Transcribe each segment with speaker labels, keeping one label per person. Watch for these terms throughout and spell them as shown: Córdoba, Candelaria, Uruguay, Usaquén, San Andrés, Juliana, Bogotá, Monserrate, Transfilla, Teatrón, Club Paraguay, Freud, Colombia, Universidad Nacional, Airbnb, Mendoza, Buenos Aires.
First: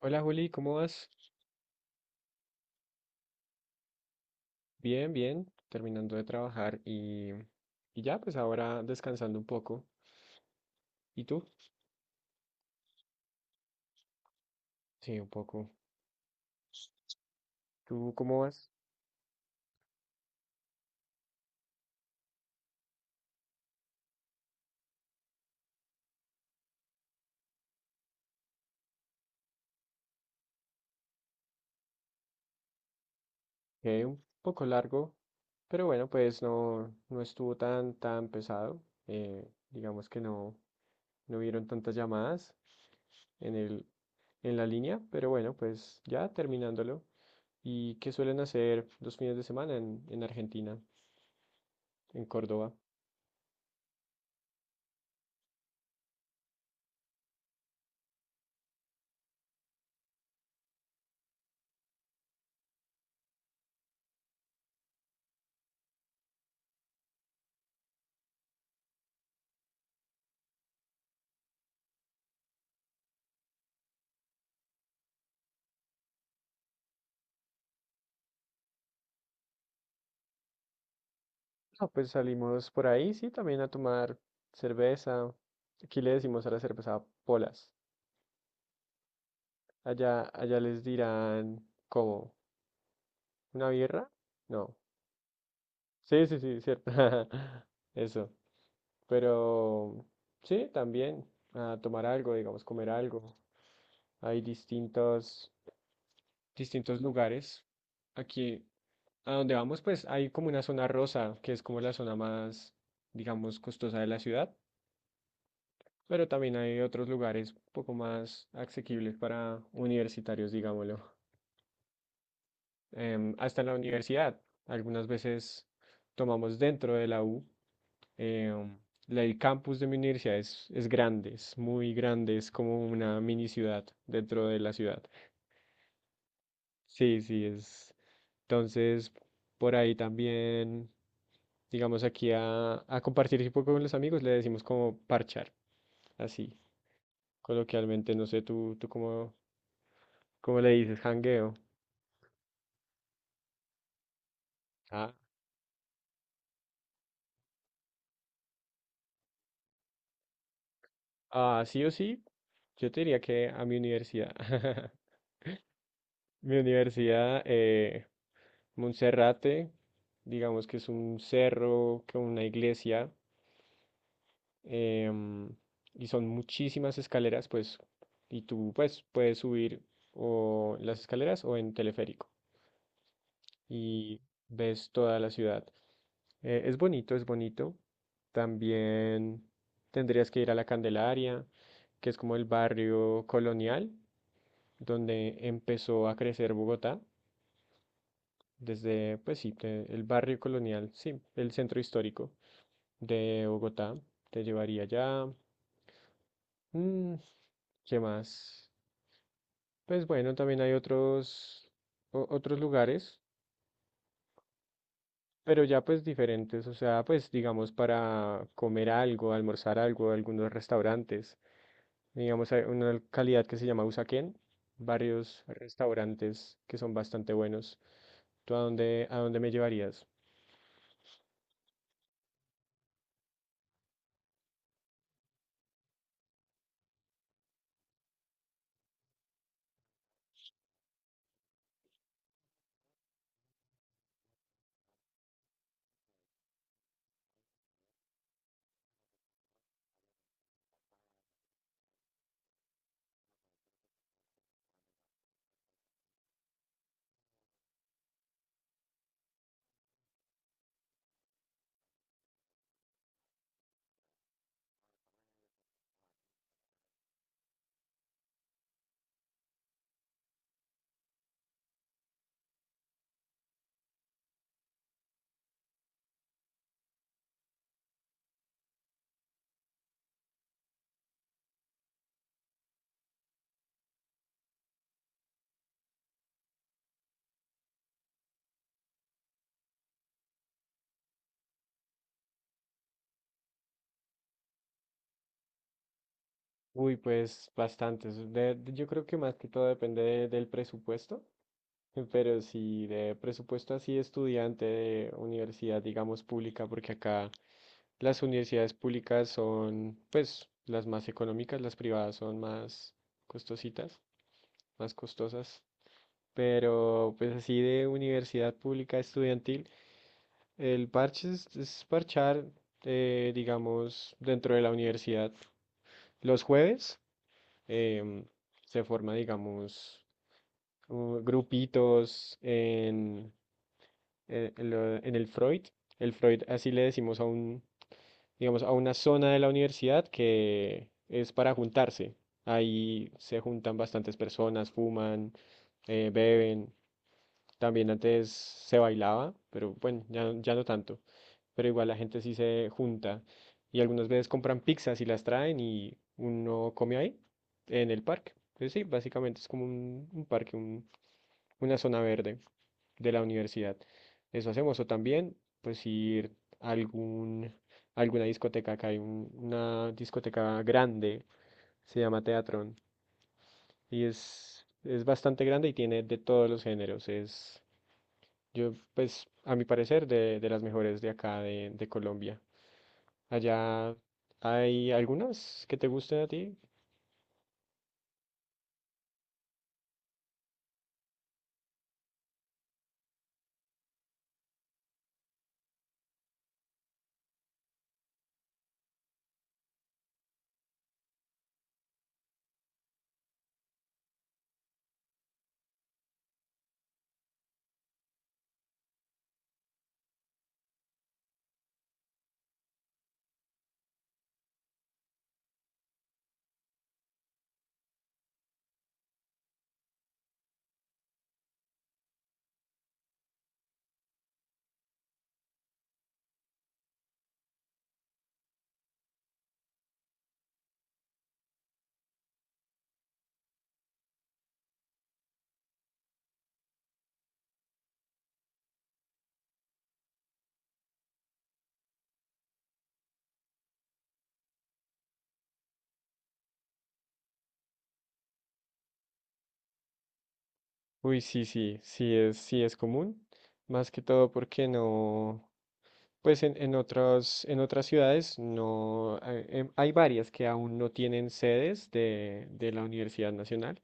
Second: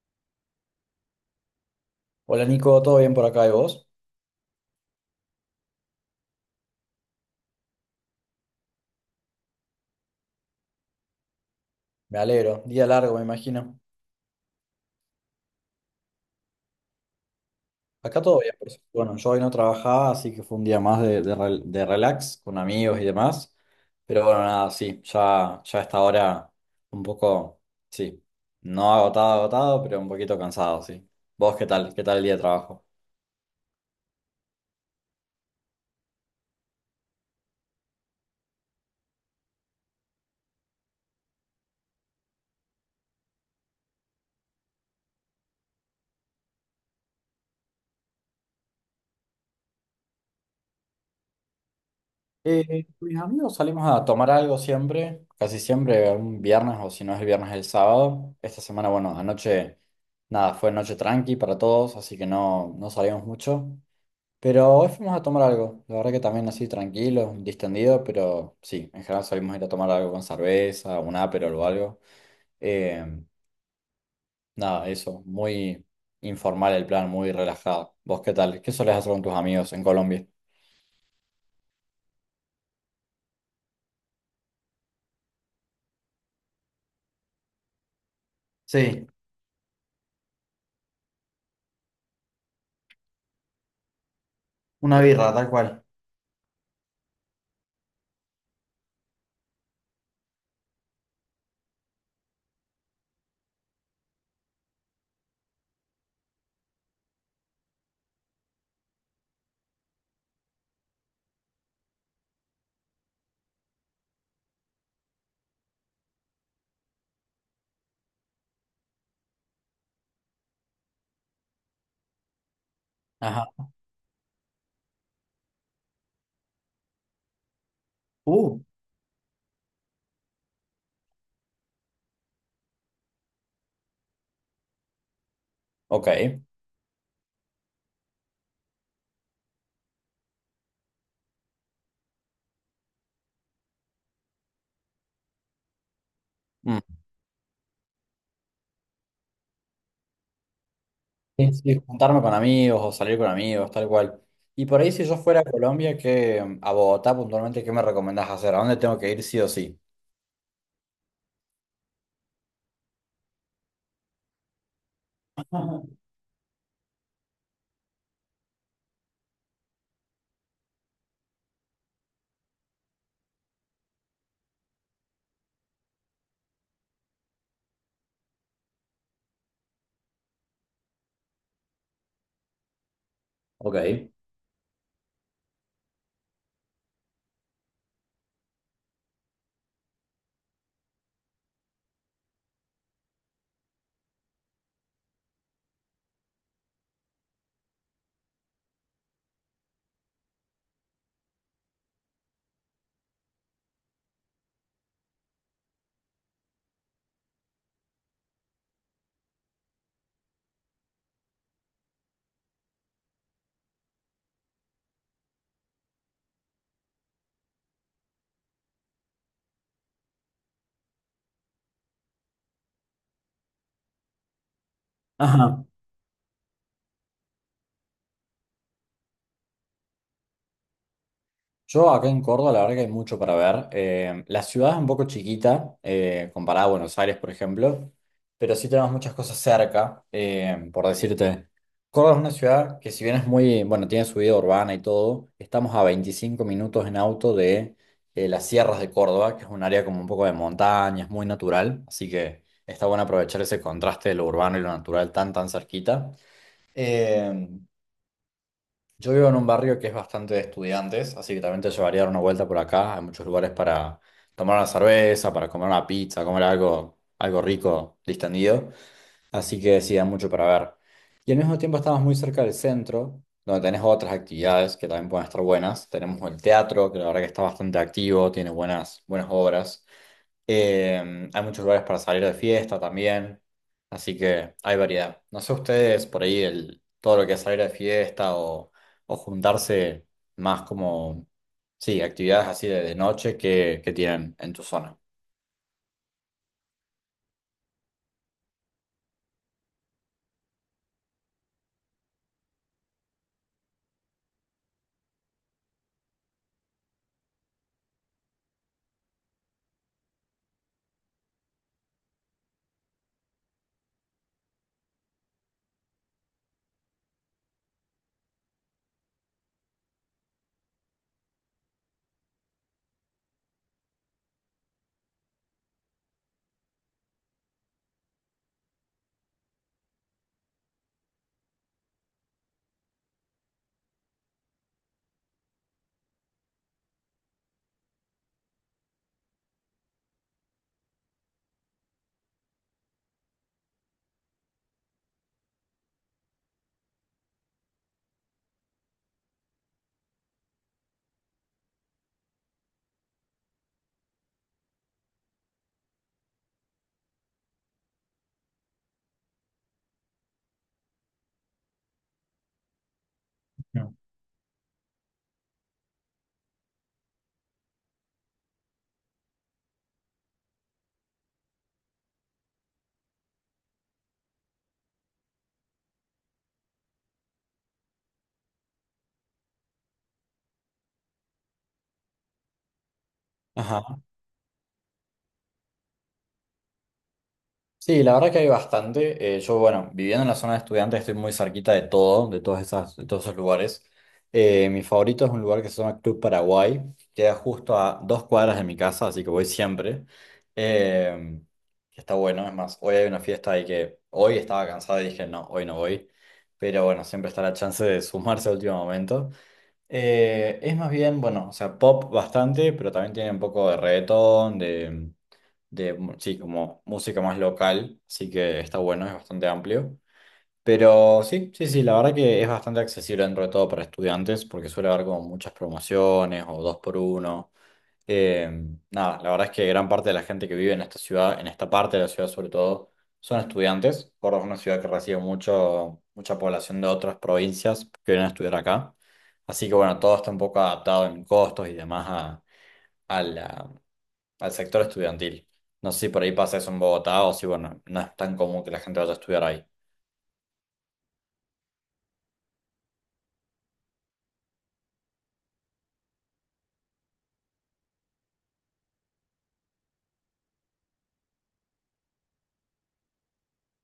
Speaker 1: Hola Juli, ¿cómo vas?
Speaker 2: Hola Nico, ¿todo bien por acá y vos?
Speaker 1: Bien, bien, terminando de trabajar y ya, pues ahora descansando un poco. ¿Y tú?
Speaker 2: Me alegro, día largo me imagino.
Speaker 1: Sí, un poco. ¿Tú
Speaker 2: Acá
Speaker 1: cómo
Speaker 2: todo bien, por
Speaker 1: vas?
Speaker 2: suerte. Bueno, yo hoy no trabajaba, así que fue un día más de relax con amigos y demás. Pero bueno, nada, sí, ya a esta hora un poco, sí, no agotado, agotado, pero un poquito cansado, sí. ¿Vos qué tal? ¿Qué tal el día de trabajo?
Speaker 1: Un poco largo, pero bueno, pues no, no estuvo tan pesado. Digamos que no, no hubieron tantas llamadas en el, en la línea, pero bueno, pues ya terminándolo. ¿Y qué suelen hacer los fines de semana en Argentina, en Córdoba?
Speaker 2: Mis amigos salimos a tomar algo siempre, casi siempre, un viernes o si no es el viernes, el sábado. Esta semana, bueno, anoche, nada, fue noche tranqui para todos, así que no, no salimos mucho. Pero hoy fuimos a tomar algo, la verdad que también así tranquilo, distendido, pero sí, en general salimos a ir a tomar algo con cerveza, un aperol o algo. Eh, Nada, eso, muy informal el plan, muy relajado. ¿Vos qué tal? ¿Qué solés hacer con tus amigos en Colombia?
Speaker 1: No, pues salimos por ahí, sí, también a tomar cerveza. Aquí le decimos a la cerveza polas.
Speaker 2: Sí,
Speaker 1: Allá les dirán, ¿cómo? ¿Una birra? No.
Speaker 2: una birra, tal cual.
Speaker 1: Sí, sí, sí, cierto. Eso. Pero sí, también a tomar algo, digamos, comer algo. Hay distintos, Distintos lugares. Aquí, a donde vamos, pues hay como una zona rosa, que es como la zona más, digamos, costosa de la ciudad. Pero también hay otros lugares un poco más asequibles para universitarios, digámoslo.
Speaker 2: Ajá.
Speaker 1: Hasta en la universidad, algunas veces tomamos dentro de la U.
Speaker 2: Uh,
Speaker 1: em, el campus de mi universidad es grande, es muy grande, es como una mini ciudad dentro de la ciudad.
Speaker 2: Ok.
Speaker 1: Sí, sí, es. Entonces, por ahí también, digamos, aquí a compartir un poco con los amigos, le decimos como parchar, así,
Speaker 2: Mm.
Speaker 1: coloquialmente, no sé, tú cómo le dices,
Speaker 2: Sí,
Speaker 1: jangueo.
Speaker 2: sí, juntarme con amigos o salir con amigos, tal cual. Y por ahí, si
Speaker 1: Ah,
Speaker 2: yo fuera a Colombia, que a Bogotá puntualmente, ¿qué me recomendás hacer? ¿A dónde tengo que ir sí o sí?
Speaker 1: ah, sí o sí, yo te diría que a mi universidad. Mi universidad, Monserrate, digamos que es un cerro con una iglesia em, y son muchísimas escaleras, pues, y tú pues puedes subir o en las escaleras o en teleférico
Speaker 2: Ok.
Speaker 1: y ves toda la ciudad. Es bonito, es bonito. También tendrías que ir a la Candelaria, que es como el barrio colonial, donde empezó a crecer Bogotá, desde, pues sí, el barrio colonial, sí, el centro histórico de Bogotá, te llevaría allá. Mm, ¿qué más? Pues bueno, también hay otros lugares, pero ya pues diferentes, o sea, pues digamos para comer algo, almorzar algo, algunos restaurantes, digamos hay una localidad que se llama Usaquén, varios
Speaker 2: Ajá.
Speaker 1: restaurantes que son bastante buenos. ¿Tú a dónde me llevarías?
Speaker 2: Yo acá en Córdoba, la verdad que hay mucho para ver. La ciudad es un poco chiquita, comparada a Buenos Aires, por ejemplo, pero sí tenemos muchas cosas cerca, por decirte. Córdoba es una ciudad que si bien es muy, bueno, tiene su vida urbana y todo, estamos a 25 minutos en auto de las sierras de Córdoba, que es un área como un poco de montaña, es muy natural, así que está bueno aprovechar ese contraste de lo urbano y lo natural tan, tan cerquita. Em, yo vivo en un barrio que es bastante de estudiantes, así que también te llevaría a dar una vuelta por acá. Hay muchos lugares para tomar una cerveza, para comer una pizza, comer algo, algo rico, distendido. Así que sí, hay mucho para ver. Y al mismo tiempo estamos muy cerca del centro, donde tenés otras actividades que también pueden estar buenas. Tenemos el teatro, que la verdad que está bastante activo, tiene buenas, buenas obras. Hay muchos lugares para salir de fiesta también, así que hay variedad. No sé ustedes por ahí todo lo que es salir de fiesta o juntarse más como, sí, actividades así de noche que tienen en tu zona.
Speaker 1: Uy, pues bastantes. Yo creo que más que todo depende del presupuesto, pero si de presupuesto así estudiante de universidad, digamos, pública, porque acá las universidades públicas son, pues, las más económicas, las privadas son más costositas, más costosas, pero pues así de universidad pública estudiantil, el parche es parchar, digamos, dentro de la universidad. Los jueves. em, Se forma, digamos, grupitos en el Freud. El Freud, así le decimos a un, digamos, a una zona de la universidad que es para juntarse. Ahí se juntan bastantes personas, fuman, beben. También antes se bailaba, pero bueno, ya, ya no tanto. Pero igual la gente sí se junta y algunas veces compran pizzas y las traen y uno come ahí, en el parque. Entonces sí, básicamente es como un parque, una zona verde de la universidad.
Speaker 2: No.
Speaker 1: Eso hacemos o también, pues ir a algún, alguna discoteca. Acá hay una discoteca grande, se llama Teatrón y es bastante grande y tiene de todos los géneros. Es yo, pues, a mi parecer, de las mejores de acá, de Colombia.
Speaker 2: Ajá.
Speaker 1: Allá hay algunas que te gusten a ti.
Speaker 2: Sí, la verdad que hay bastante. Yo, bueno, viviendo en la zona de estudiantes estoy muy cerquita de todo, de todas esas, de todos esos lugares. Mi favorito es un lugar que se llama Club Paraguay, queda justo a 2 cuadras de mi casa, así que voy siempre. Eh, que está bueno, es más, hoy hay una fiesta ahí que hoy estaba cansado y dije, no, hoy no voy. Pero bueno, siempre está la chance de sumarse al último momento. Es más bien, bueno, o sea, pop bastante, pero también tiene un poco de reggaetón, sí, como música más local, así que está bueno, es bastante amplio. Pero sí, sí, sí, la verdad que es bastante accesible dentro de todo para estudiantes, porque suele haber como muchas promociones o dos por uno. Eh, Nada, la verdad es que gran parte de la gente que vive en esta ciudad, en esta parte de la ciudad sobre todo, son estudiantes. Córdoba es una ciudad que recibe mucho, mucha población de otras provincias que vienen a estudiar acá. Así que bueno, todo está un poco adaptado en costos y demás a, a la- al sector estudiantil. No sé si por ahí pasa eso en Bogotá o si, bueno, no es tan común que la gente vaya a estudiar ahí.
Speaker 1: Uy, sí, sí, sí es común. Más que todo porque no, pues en otras ciudades no, hay, hay varias que aún no tienen sedes de la Universidad Nacional.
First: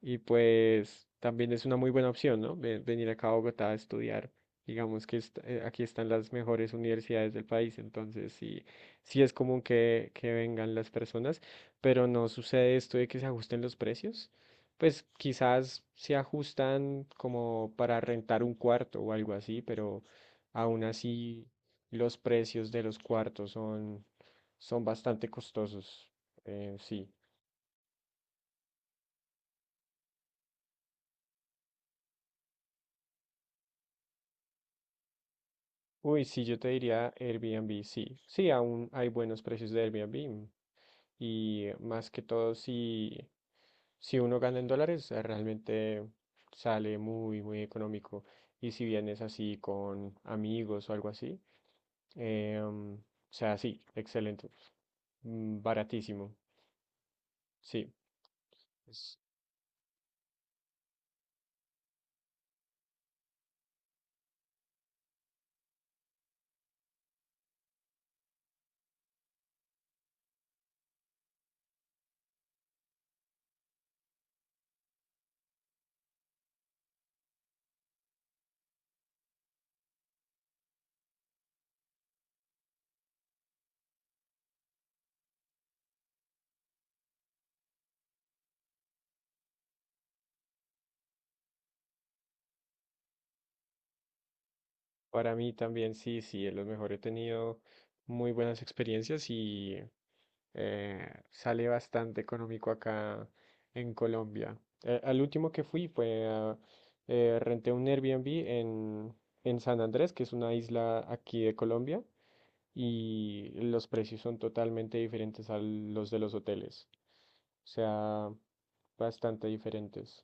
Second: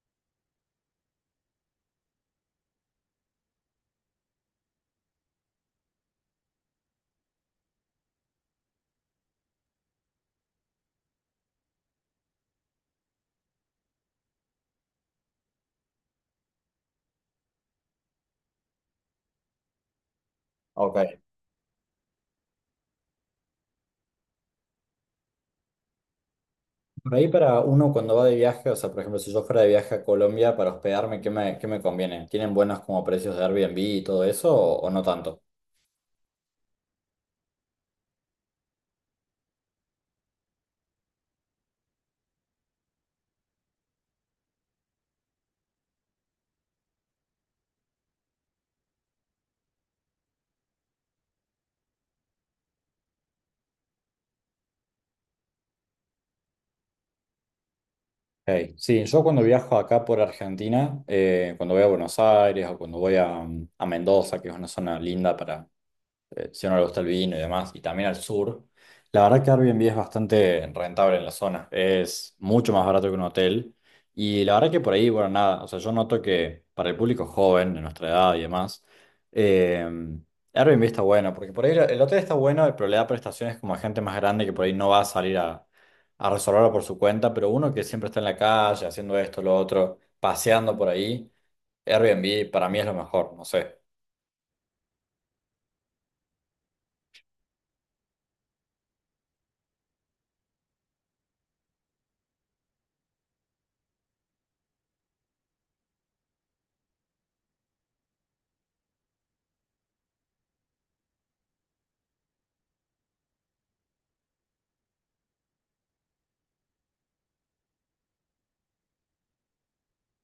Speaker 1: Y pues también es una muy buena opción, ¿no? Venir acá a Bogotá a estudiar. Digamos que aquí están las mejores universidades del país, entonces sí, sí es común que vengan las personas, pero no sucede esto de que se ajusten los precios. Pues quizás se ajustan como para rentar un cuarto o algo así, pero aún
Speaker 2: Ok.
Speaker 1: así los precios de los cuartos son bastante costosos. Sí.
Speaker 2: Por ahí para uno cuando va de viaje, o sea, por ejemplo, si yo fuera de viaje a Colombia para hospedarme, ¿qué me conviene? ¿Tienen buenos como precios de Airbnb y todo eso o no tanto?
Speaker 1: Uy, sí, yo te diría Airbnb, sí. Sí, aún hay buenos precios de Airbnb. Y más que todo, si uno gana en dólares, realmente sale muy, muy económico. Y si vienes así con amigos o algo así, o sea, sí, excelente. Mm, baratísimo, sí.
Speaker 2: Hey, sí,
Speaker 1: Es-
Speaker 2: yo cuando viajo acá por Argentina, cuando voy a Buenos Aires o cuando voy a, a Mendoza, que es una zona linda para, si a uno le gusta el vino y demás, y también al sur. La verdad que Airbnb es bastante rentable en la zona, es mucho más barato que un hotel. Y la verdad que por ahí, bueno, nada, o sea, yo noto que para el público joven, de nuestra edad y demás, eh, Airbnb está bueno, porque por ahí el hotel está bueno, pero le da prestaciones como a gente más grande que por ahí no va a salir a, resolverlo por su cuenta, pero uno que siempre está en la calle haciendo esto, lo otro, paseando por ahí, Airbnb para mí es lo mejor, no sé.
Speaker 1: Para mí también, sí, sí, es lo mejor. He tenido muy buenas experiencias Sale bastante económico acá en Colombia. Al último que fui fue renté un Airbnb en San Andrés, que es una isla aquí de Colombia, y los precios son totalmente diferentes a los de los hoteles. O sea, bastante diferentes.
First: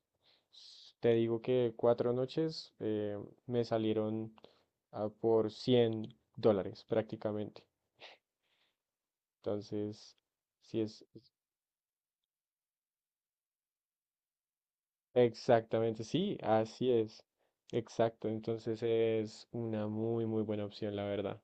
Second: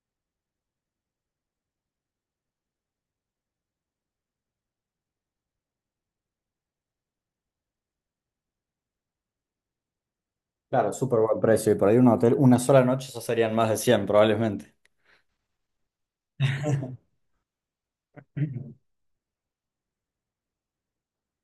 Speaker 1: Te digo que 4 noches me salieron por $100 prácticamente. Entonces, sí
Speaker 2: Claro,
Speaker 1: es,
Speaker 2: súper buen precio. Y por ahí un hotel, una sola noche, ya serían más de 100 probablemente.
Speaker 1: exactamente, sí, así es. Exacto, entonces es una muy, muy buena opción, la verdad.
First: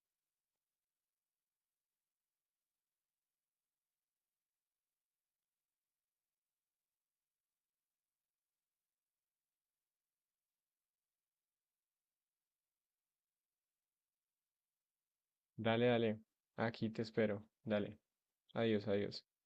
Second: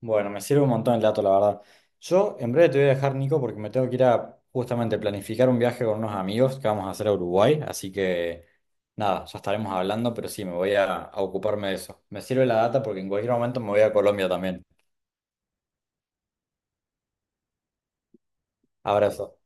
Speaker 2: Bueno, me sirve un montón el dato, la verdad. Yo en breve te voy a dejar, Nico, porque me tengo que ir a justamente planificar un viaje con unos amigos que vamos a hacer a Uruguay. Así que nada, ya estaremos hablando, pero sí, me voy a, ocuparme de eso. Me sirve la data porque en cualquier momento me voy a Colombia también.
Speaker 1: Dale, dale, aquí te espero. Dale, adiós, adiós.
Speaker 2: Abrazo.